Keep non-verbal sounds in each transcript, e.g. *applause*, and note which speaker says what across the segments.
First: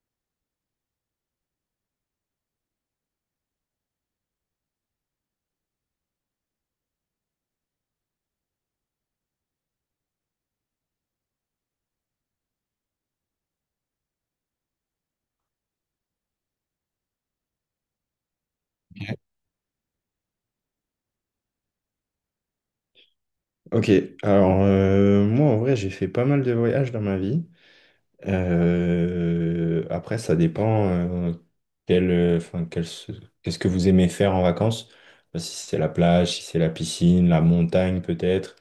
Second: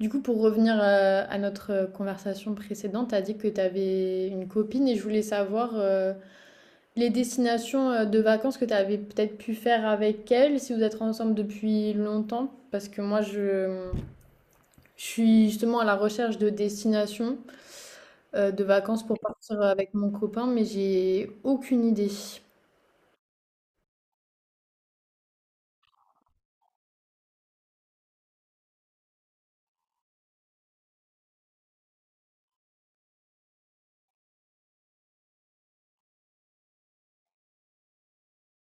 Speaker 1: Du coup, pour revenir, à notre, conversation précédente, tu as dit que tu avais une copine et je voulais savoir, les destinations, de vacances que tu avais peut-être pu faire avec elle, si vous êtes ensemble depuis longtemps? Parce que moi je suis justement à la recherche de destinations, de vacances pour partir, avec mon copain, mais j'ai aucune idée.
Speaker 2: Ok, alors moi en vrai j'ai fait pas mal de voyages dans ma vie. Après ça dépend quel, enfin, qu'est-ce que vous aimez faire en vacances. Si c'est la plage, si c'est la piscine, la montagne peut-être,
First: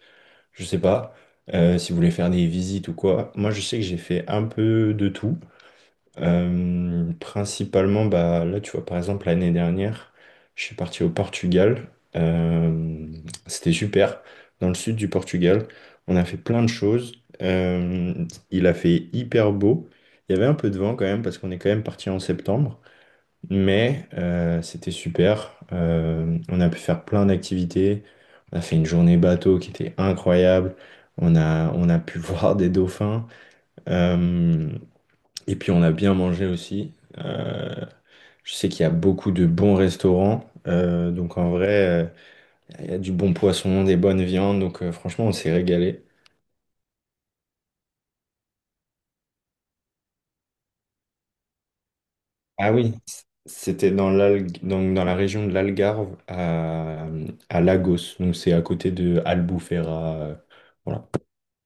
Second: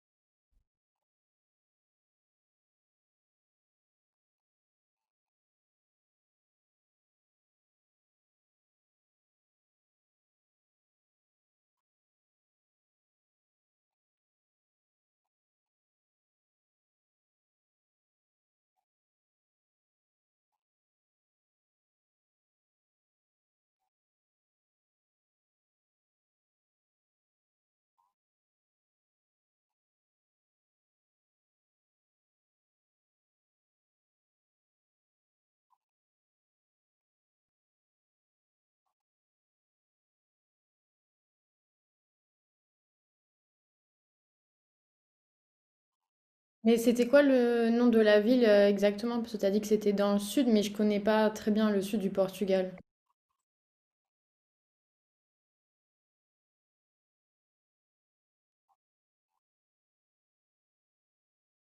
Speaker 2: je sais pas. Si vous voulez faire des visites ou quoi. Moi je sais que j'ai fait un peu de tout. Principalement, bah, là, tu vois, par exemple, l'année dernière, je suis parti au Portugal. Euh, C'était super. Dans le sud du Portugal, on a fait plein de choses. Il a fait hyper beau. Il y avait un peu de vent quand même, parce qu'on est quand même parti en septembre. Mais c'était super. On a pu faire plein d'activités. On a fait une journée bateau qui était incroyable. On a pu *laughs* voir des dauphins. Euh, et puis on a bien mangé aussi. Euh, je sais qu'il y a beaucoup de bons restaurants. Donc en vrai, il y a du bon poisson, des bonnes viandes. Donc franchement, on s'est régalé.
Speaker 1: Mais c'était quoi le nom de la ville, exactement? Parce que tu as dit que c'était dans le sud, mais je connais pas très bien le sud du
Speaker 2: Ah
Speaker 1: Portugal.
Speaker 2: oui, c'était donc dans la région de l'Algarve à Lagos. Donc c'est à côté de Albufeira. Voilà.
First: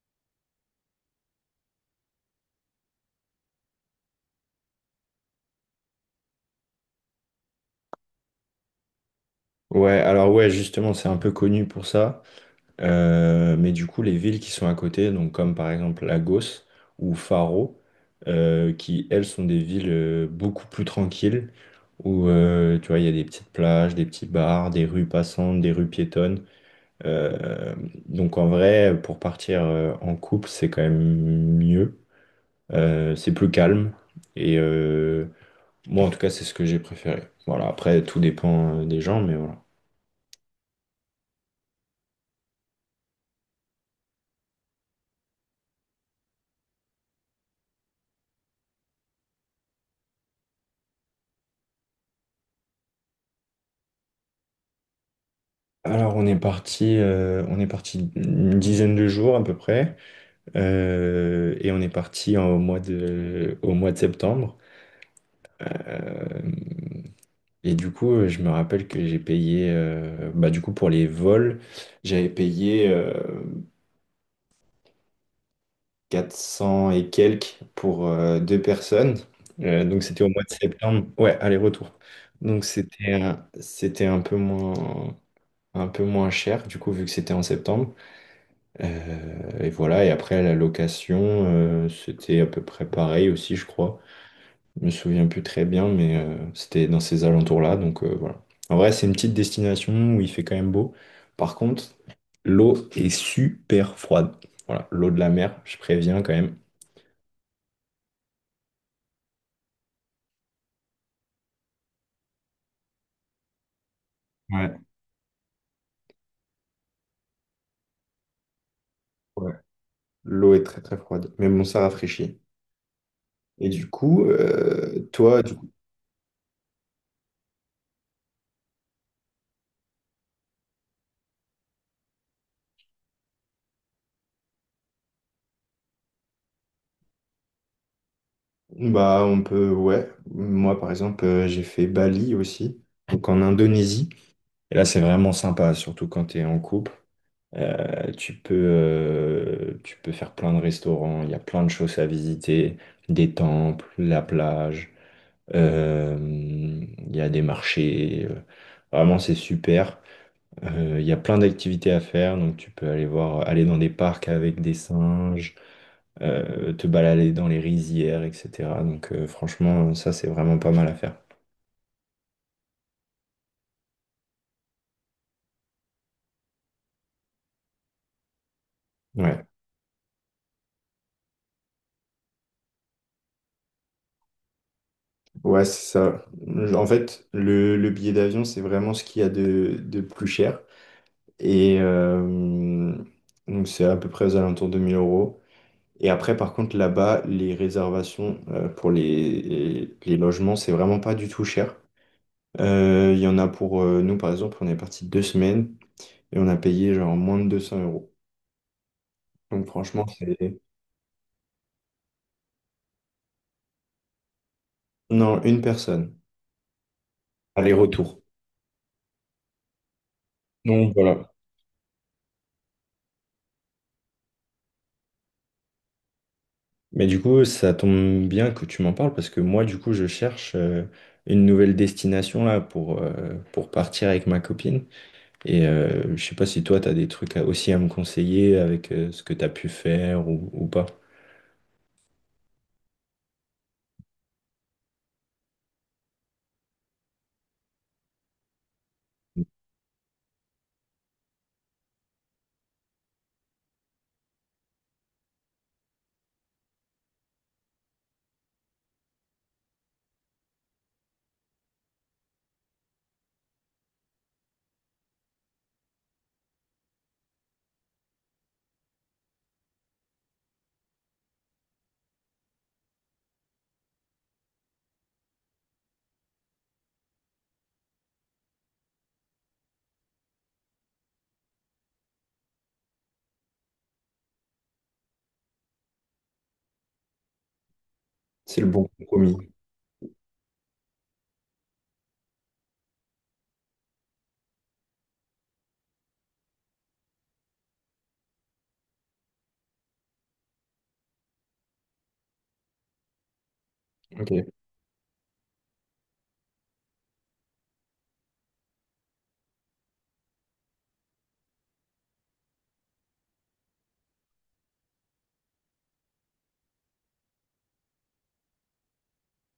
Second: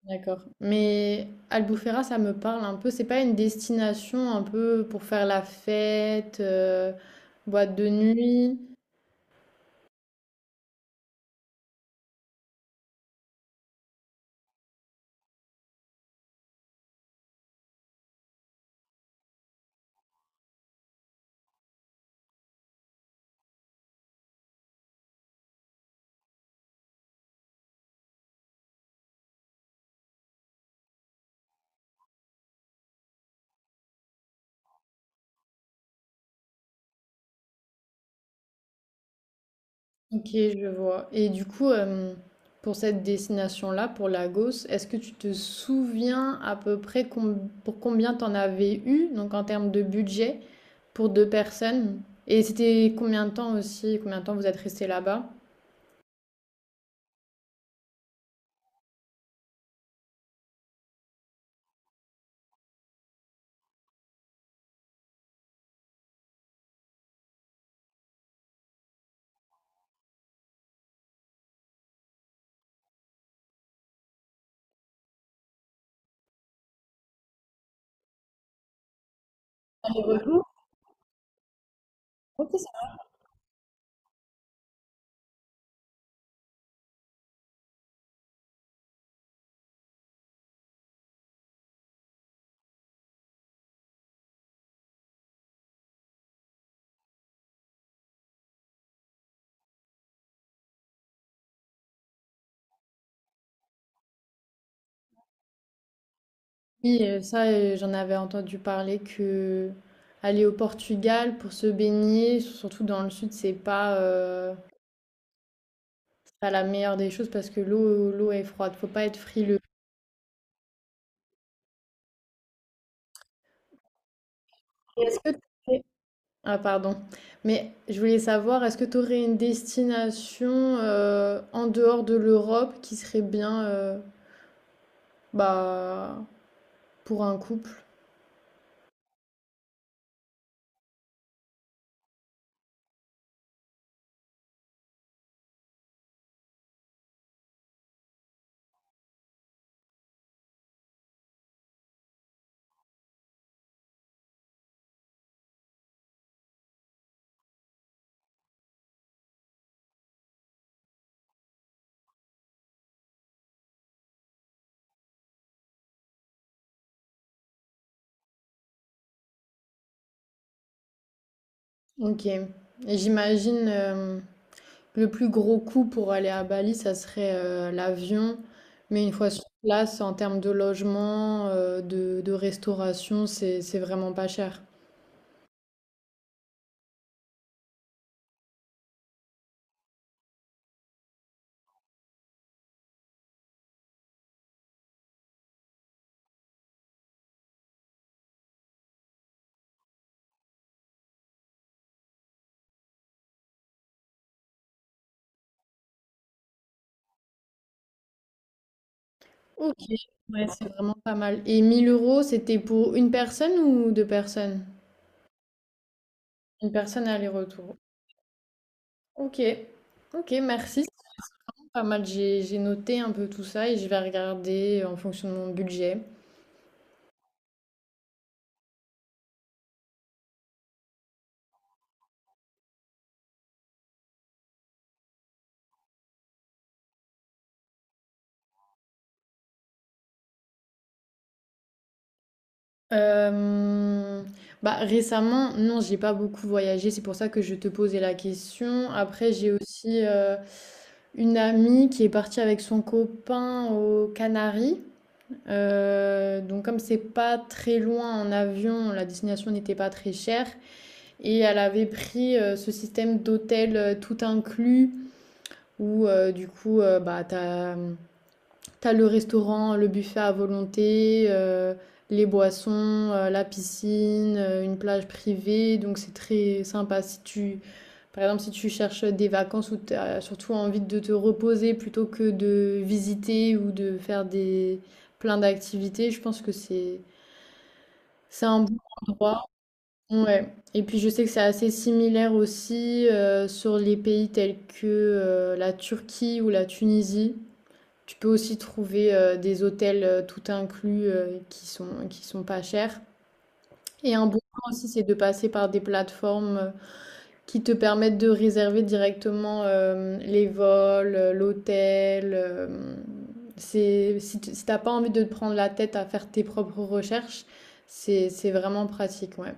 Speaker 1: D'accord. Mais Albufeira, ça me parle un peu. C'est pas une destination un peu pour faire la fête, boîte de nuit.
Speaker 2: Ouais, alors ouais, justement, c'est un peu connu pour ça. Mais du coup, les villes qui sont à côté, donc comme par exemple Lagos ou Faro, qui elles sont des villes beaucoup plus tranquilles, où tu vois, il y a des petites plages, des petits bars, des rues passantes, des rues piétonnes. Euh, donc en vrai, pour partir en couple, c'est quand même mieux. C'est plus calme. Et moi, en tout cas, c'est ce que j'ai préféré. Voilà, après, tout dépend des gens, mais voilà.
Speaker 1: Ok, je vois. Et du coup, pour cette destination-là, pour Lagos, est-ce que tu te souviens à peu près pour combien t'en avais eu, donc en termes de budget, pour deux personnes? Et c'était combien de temps aussi, combien de temps vous êtes resté là-bas?
Speaker 2: Alors on est parti une dizaine de jours à peu près, et on est au mois de septembre. Euh, et du coup, je me rappelle que j'ai payé, bah du coup pour les vols, j'avais payé 400 et quelques pour deux personnes. Donc c'était au mois de septembre, ouais, aller-retour. Donc c'était un peu moins cher du coup vu que c'était en septembre. Et voilà, et après la location, c'était à peu près pareil aussi, je crois. Je me souviens plus très bien, mais c'était dans ces alentours-là, donc voilà. En vrai, c'est une petite destination où il fait quand même beau. Par contre, l'eau est super froide. Voilà, l'eau de la mer, je préviens quand même.
Speaker 1: Oui, ça, j'en avais entendu parler que aller au Portugal pour se baigner, surtout dans le sud,
Speaker 2: Ouais.
Speaker 1: c'est pas la meilleure des choses parce que l'eau est froide. Faut pas être
Speaker 2: Ouais.
Speaker 1: frileux.
Speaker 2: L'eau est très très froide, mais bon, ça rafraîchit. Et du coup,
Speaker 1: Et
Speaker 2: toi, du coup,
Speaker 1: T'aurais- Ah, pardon. Mais je voulais savoir, est-ce que tu aurais une destination en dehors de l'Europe qui serait bien bah, pour un couple?
Speaker 2: bah on peut, ouais. Moi, par exemple, j'ai fait Bali aussi, donc en Indonésie. Et là, c'est vraiment sympa, surtout quand tu es en couple. Tu peux faire plein de restaurants, il y a plein de choses à visiter, des temples, la plage, il y a des marchés. Vraiment, c'est super. Il y a plein d'activités à faire, donc tu peux aller dans des parcs avec des singes, te balader dans les rizières, etc. Donc franchement, ça, c'est vraiment pas mal à faire.
Speaker 1: Ok. Et j'imagine. Le plus gros coût pour aller à Bali, ça serait l'avion. Mais une fois sur
Speaker 2: Ouais.
Speaker 1: place, en termes de logement, de restauration, c'est vraiment pas cher.
Speaker 2: Ouais, c'est ça. En fait, le billet d'avion, c'est vraiment ce qu'il y a de plus cher. Et donc, c'est à peu près aux alentours de 1 000 euros. Et après, par contre, là-bas, les réservations pour les logements, c'est vraiment pas du tout cher. Il y en a pour nous, par exemple, on est parti deux semaines et on a payé genre moins de 200 euros. Donc,
Speaker 1: Ok,
Speaker 2: franchement, c'est.
Speaker 1: ouais, c'est vraiment pas mal. Et 1 000 euros, c'était pour une personne ou deux personnes?
Speaker 2: Non, une personne.
Speaker 1: Une personne aller-retour.
Speaker 2: Aller-retour.
Speaker 1: Ok, ok, merci.
Speaker 2: Donc, voilà.
Speaker 1: C'est pas mal. J'ai noté un peu tout ça et je vais regarder en fonction de mon budget.
Speaker 2: Mais du coup, ça tombe bien que tu m'en parles parce que moi, du coup, je cherche une nouvelle destination là pour partir avec ma copine. Et je sais pas si toi, tu as des aussi à me conseiller avec ce que tu as pu faire ou pas.
Speaker 1: Euh, bah récemment, non, j'ai pas beaucoup voyagé, c'est pour ça que je te posais la question. Après, j'ai aussi une amie qui est partie avec son copain aux Canaries. Donc comme c'est pas très loin en avion, la destination n'était pas très chère et elle avait pris ce système d'hôtel tout inclus où bah t'as le restaurant, le buffet à volonté, les boissons, la piscine, une plage privée, donc c'est très sympa. Si tu, par exemple, si tu cherches des vacances où tu as surtout envie de te reposer plutôt que de visiter ou de faire des plein d'activités, je pense que c'est un
Speaker 2: C'est le
Speaker 1: bon
Speaker 2: bon compromis.
Speaker 1: endroit. Ouais. Et puis je sais que c'est assez similaire aussi sur les pays tels que la Turquie ou la Tunisie. Tu peux aussi trouver des hôtels tout inclus qui qui sont pas chers. Et un bon
Speaker 2: Ok,
Speaker 1: point aussi, c'est de passer par des plateformes qui te permettent de réserver directement les vols, l'hôtel. C'est, si tu n'as pas envie de te prendre la tête à faire tes propres recherches, c'est vraiment pratique, ouais.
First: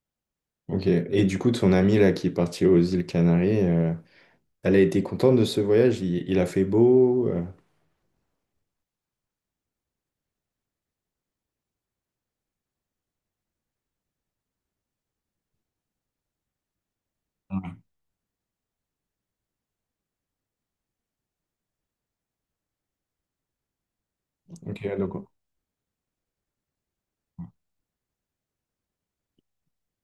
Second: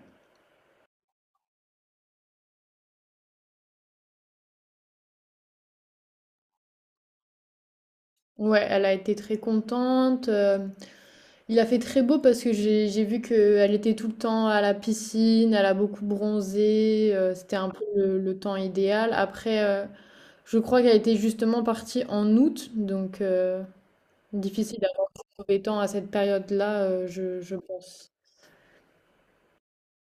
Speaker 2: ok. Et du coup, ton ami là qui est parti aux îles Canaries, elle a été contente de ce voyage? Il a fait beau?
Speaker 1: Ouais, elle a été très contente. Il a fait très beau parce que j'ai vu qu'elle était tout le temps à la piscine, elle a beaucoup bronzé, c'était un peu le temps idéal. Après, je crois qu'elle était justement partie en août, donc difficile
Speaker 2: Ok,
Speaker 1: d'avoir
Speaker 2: donc,
Speaker 1: trouvé temps à cette période-là, je pense.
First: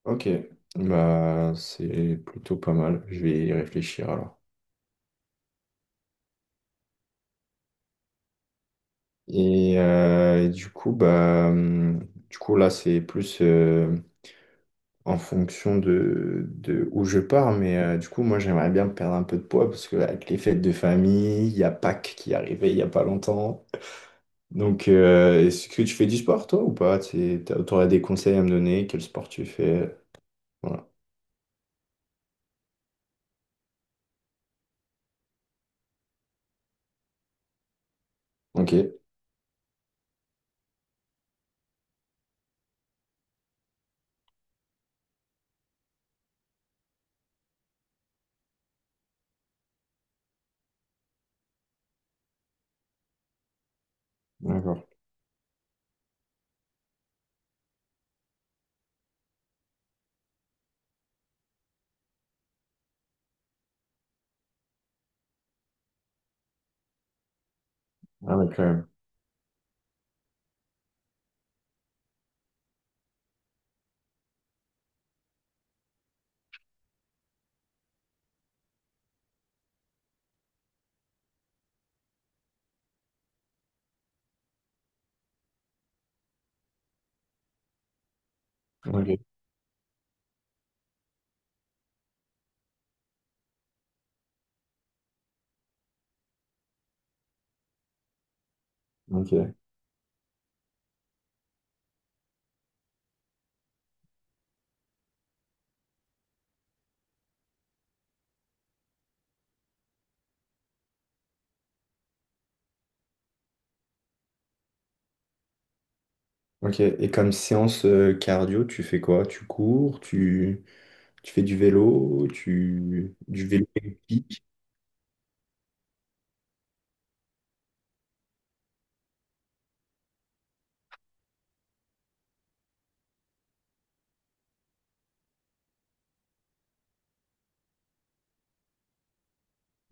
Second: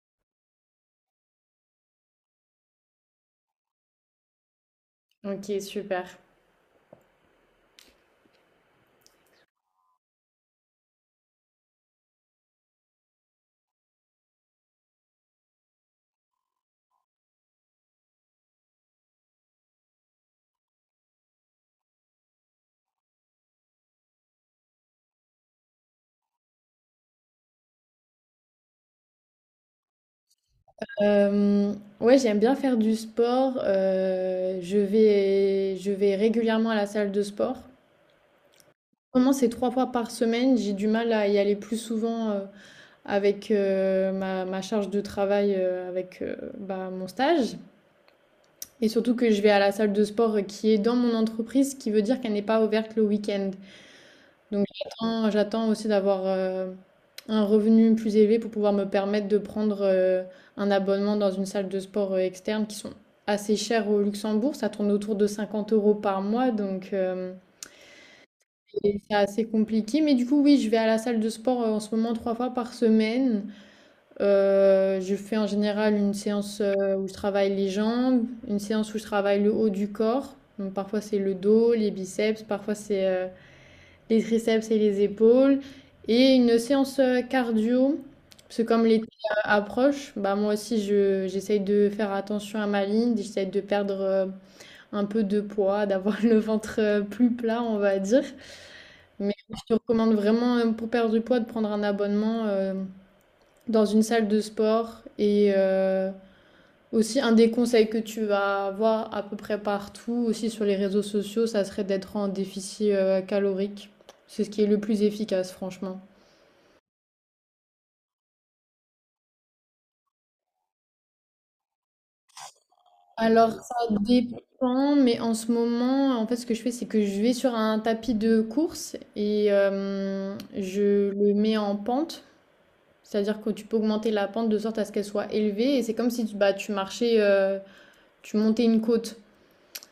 Speaker 2: ok. Bah, c'est plutôt pas mal. Je vais y réfléchir alors.
Speaker 1: Ok, super.
Speaker 2: Et du coup, bah, du coup, là, c'est plus en fonction de où je pars. Mais du coup, moi, j'aimerais bien perdre un peu de poids parce que avec les fêtes de famille, il y a Pâques qui est arrivé il n'y a pas longtemps. Donc, est-ce que tu fais du sport, toi, ou pas? Tu aurais des conseils à me donner? Quel sport tu fais? Voilà.
Speaker 1: Euh, ouais, j'aime bien faire du sport. Je vais régulièrement à la salle de sport.
Speaker 2: Ok,
Speaker 1: Comment c'est 3 fois par semaine, j'ai du mal à y aller plus souvent. Avec ma, charge de travail avec bah, mon stage. Et surtout que je vais à la salle de sport qui est dans mon entreprise, ce qui veut dire qu'elle n'est pas ouverte le week-end. Donc
Speaker 2: d'accord.
Speaker 1: j'attends aussi d'avoir un revenu plus élevé pour pouvoir me permettre de prendre un abonnement dans une salle de sport externe qui sont assez chères au Luxembourg. Ça tourne autour de 50 euros par mois, donc
Speaker 2: Ah ouais, quand même.
Speaker 1: et c'est assez compliqué. Mais du coup, oui, je vais à la salle de sport en ce moment 3 fois par semaine. Je fais en général une séance où je travaille les jambes, une séance où je travaille le haut du corps. Donc parfois c'est le dos, les biceps, parfois c'est les triceps et les épaules. Et une séance cardio, parce que comme l'été
Speaker 2: Ok,
Speaker 1: approche, bah moi aussi j'essaye de faire attention à ma ligne, j'essaye de perdre un peu de poids, d'avoir *laughs* le ventre plus plat, on va dire. Mais
Speaker 2: ok.
Speaker 1: je te recommande vraiment, pour perdre du poids, de prendre un abonnement. Dans une salle de sport. Et aussi, un des conseils que tu vas avoir à peu près partout, aussi sur les réseaux sociaux, ça serait d'être en déficit calorique. C'est ce qui est le plus efficace, franchement.
Speaker 2: Ok. Et comme séance cardio, tu fais quoi? Tu cours? Tu... Tu fais du vélo, tu... du
Speaker 1: Alors,
Speaker 2: vélo
Speaker 1: ça
Speaker 2: épique.
Speaker 1: dépend, mais en ce moment, en fait, ce que je fais, c'est que je vais sur un tapis de course et je le mets en pente. C'est-à-dire que tu peux augmenter la pente de sorte à ce qu'elle soit élevée. Et c'est comme si tu, bah, tu marchais, tu montais une côte.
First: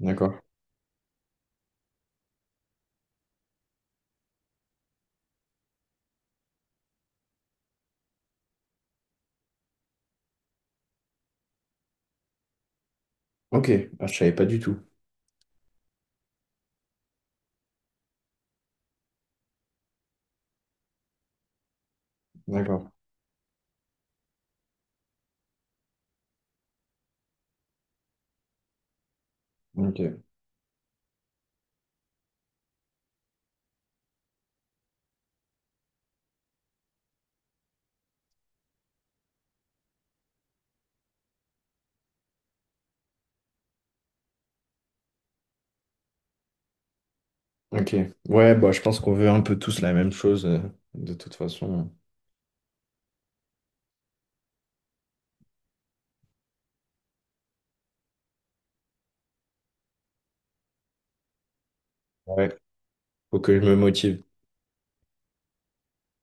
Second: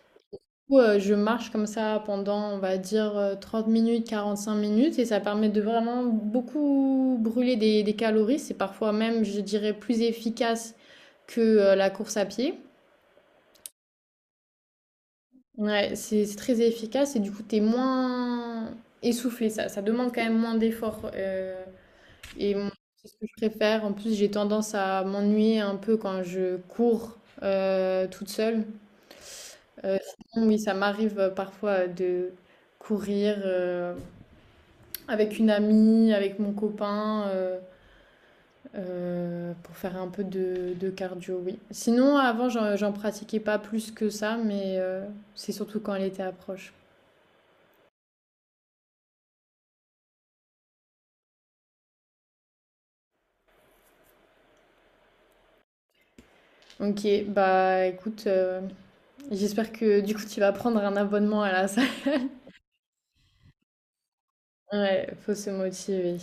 Speaker 2: D'accord.
Speaker 1: Coup, je marche comme ça pendant, on va dire, 30 minutes, 5 minutes, et ça permet de vraiment beaucoup brûler des calories. C'est parfois même, je dirais, plus efficace que la course à pied.
Speaker 2: Ok. Ah, je savais pas du tout.
Speaker 1: Ouais, c'est très efficace et du coup, t'es moins essoufflé. Ça demande quand même moins d'efforts. Et moi,
Speaker 2: D'accord.
Speaker 1: c'est ce que je préfère. En plus, j'ai tendance à m'ennuyer un peu quand je cours toute seule. Euh,
Speaker 2: Ok.
Speaker 1: sinon, oui, ça m'arrive parfois de courir. Avec une amie, avec mon copain, pour faire un peu de cardio, oui. Sinon, avant, j'en pratiquais pas plus que ça, mais c'est surtout quand elle était à proche.
Speaker 2: Ok. Ouais, bah, je pense qu'on veut un peu tous la même chose, de toute façon.
Speaker 1: Ok, bah écoute, j'espère que du coup tu vas prendre un abonnement à la salle. *laughs*
Speaker 2: Ouais. Faut que je me motive.
Speaker 1: Ouais, faut se motiver.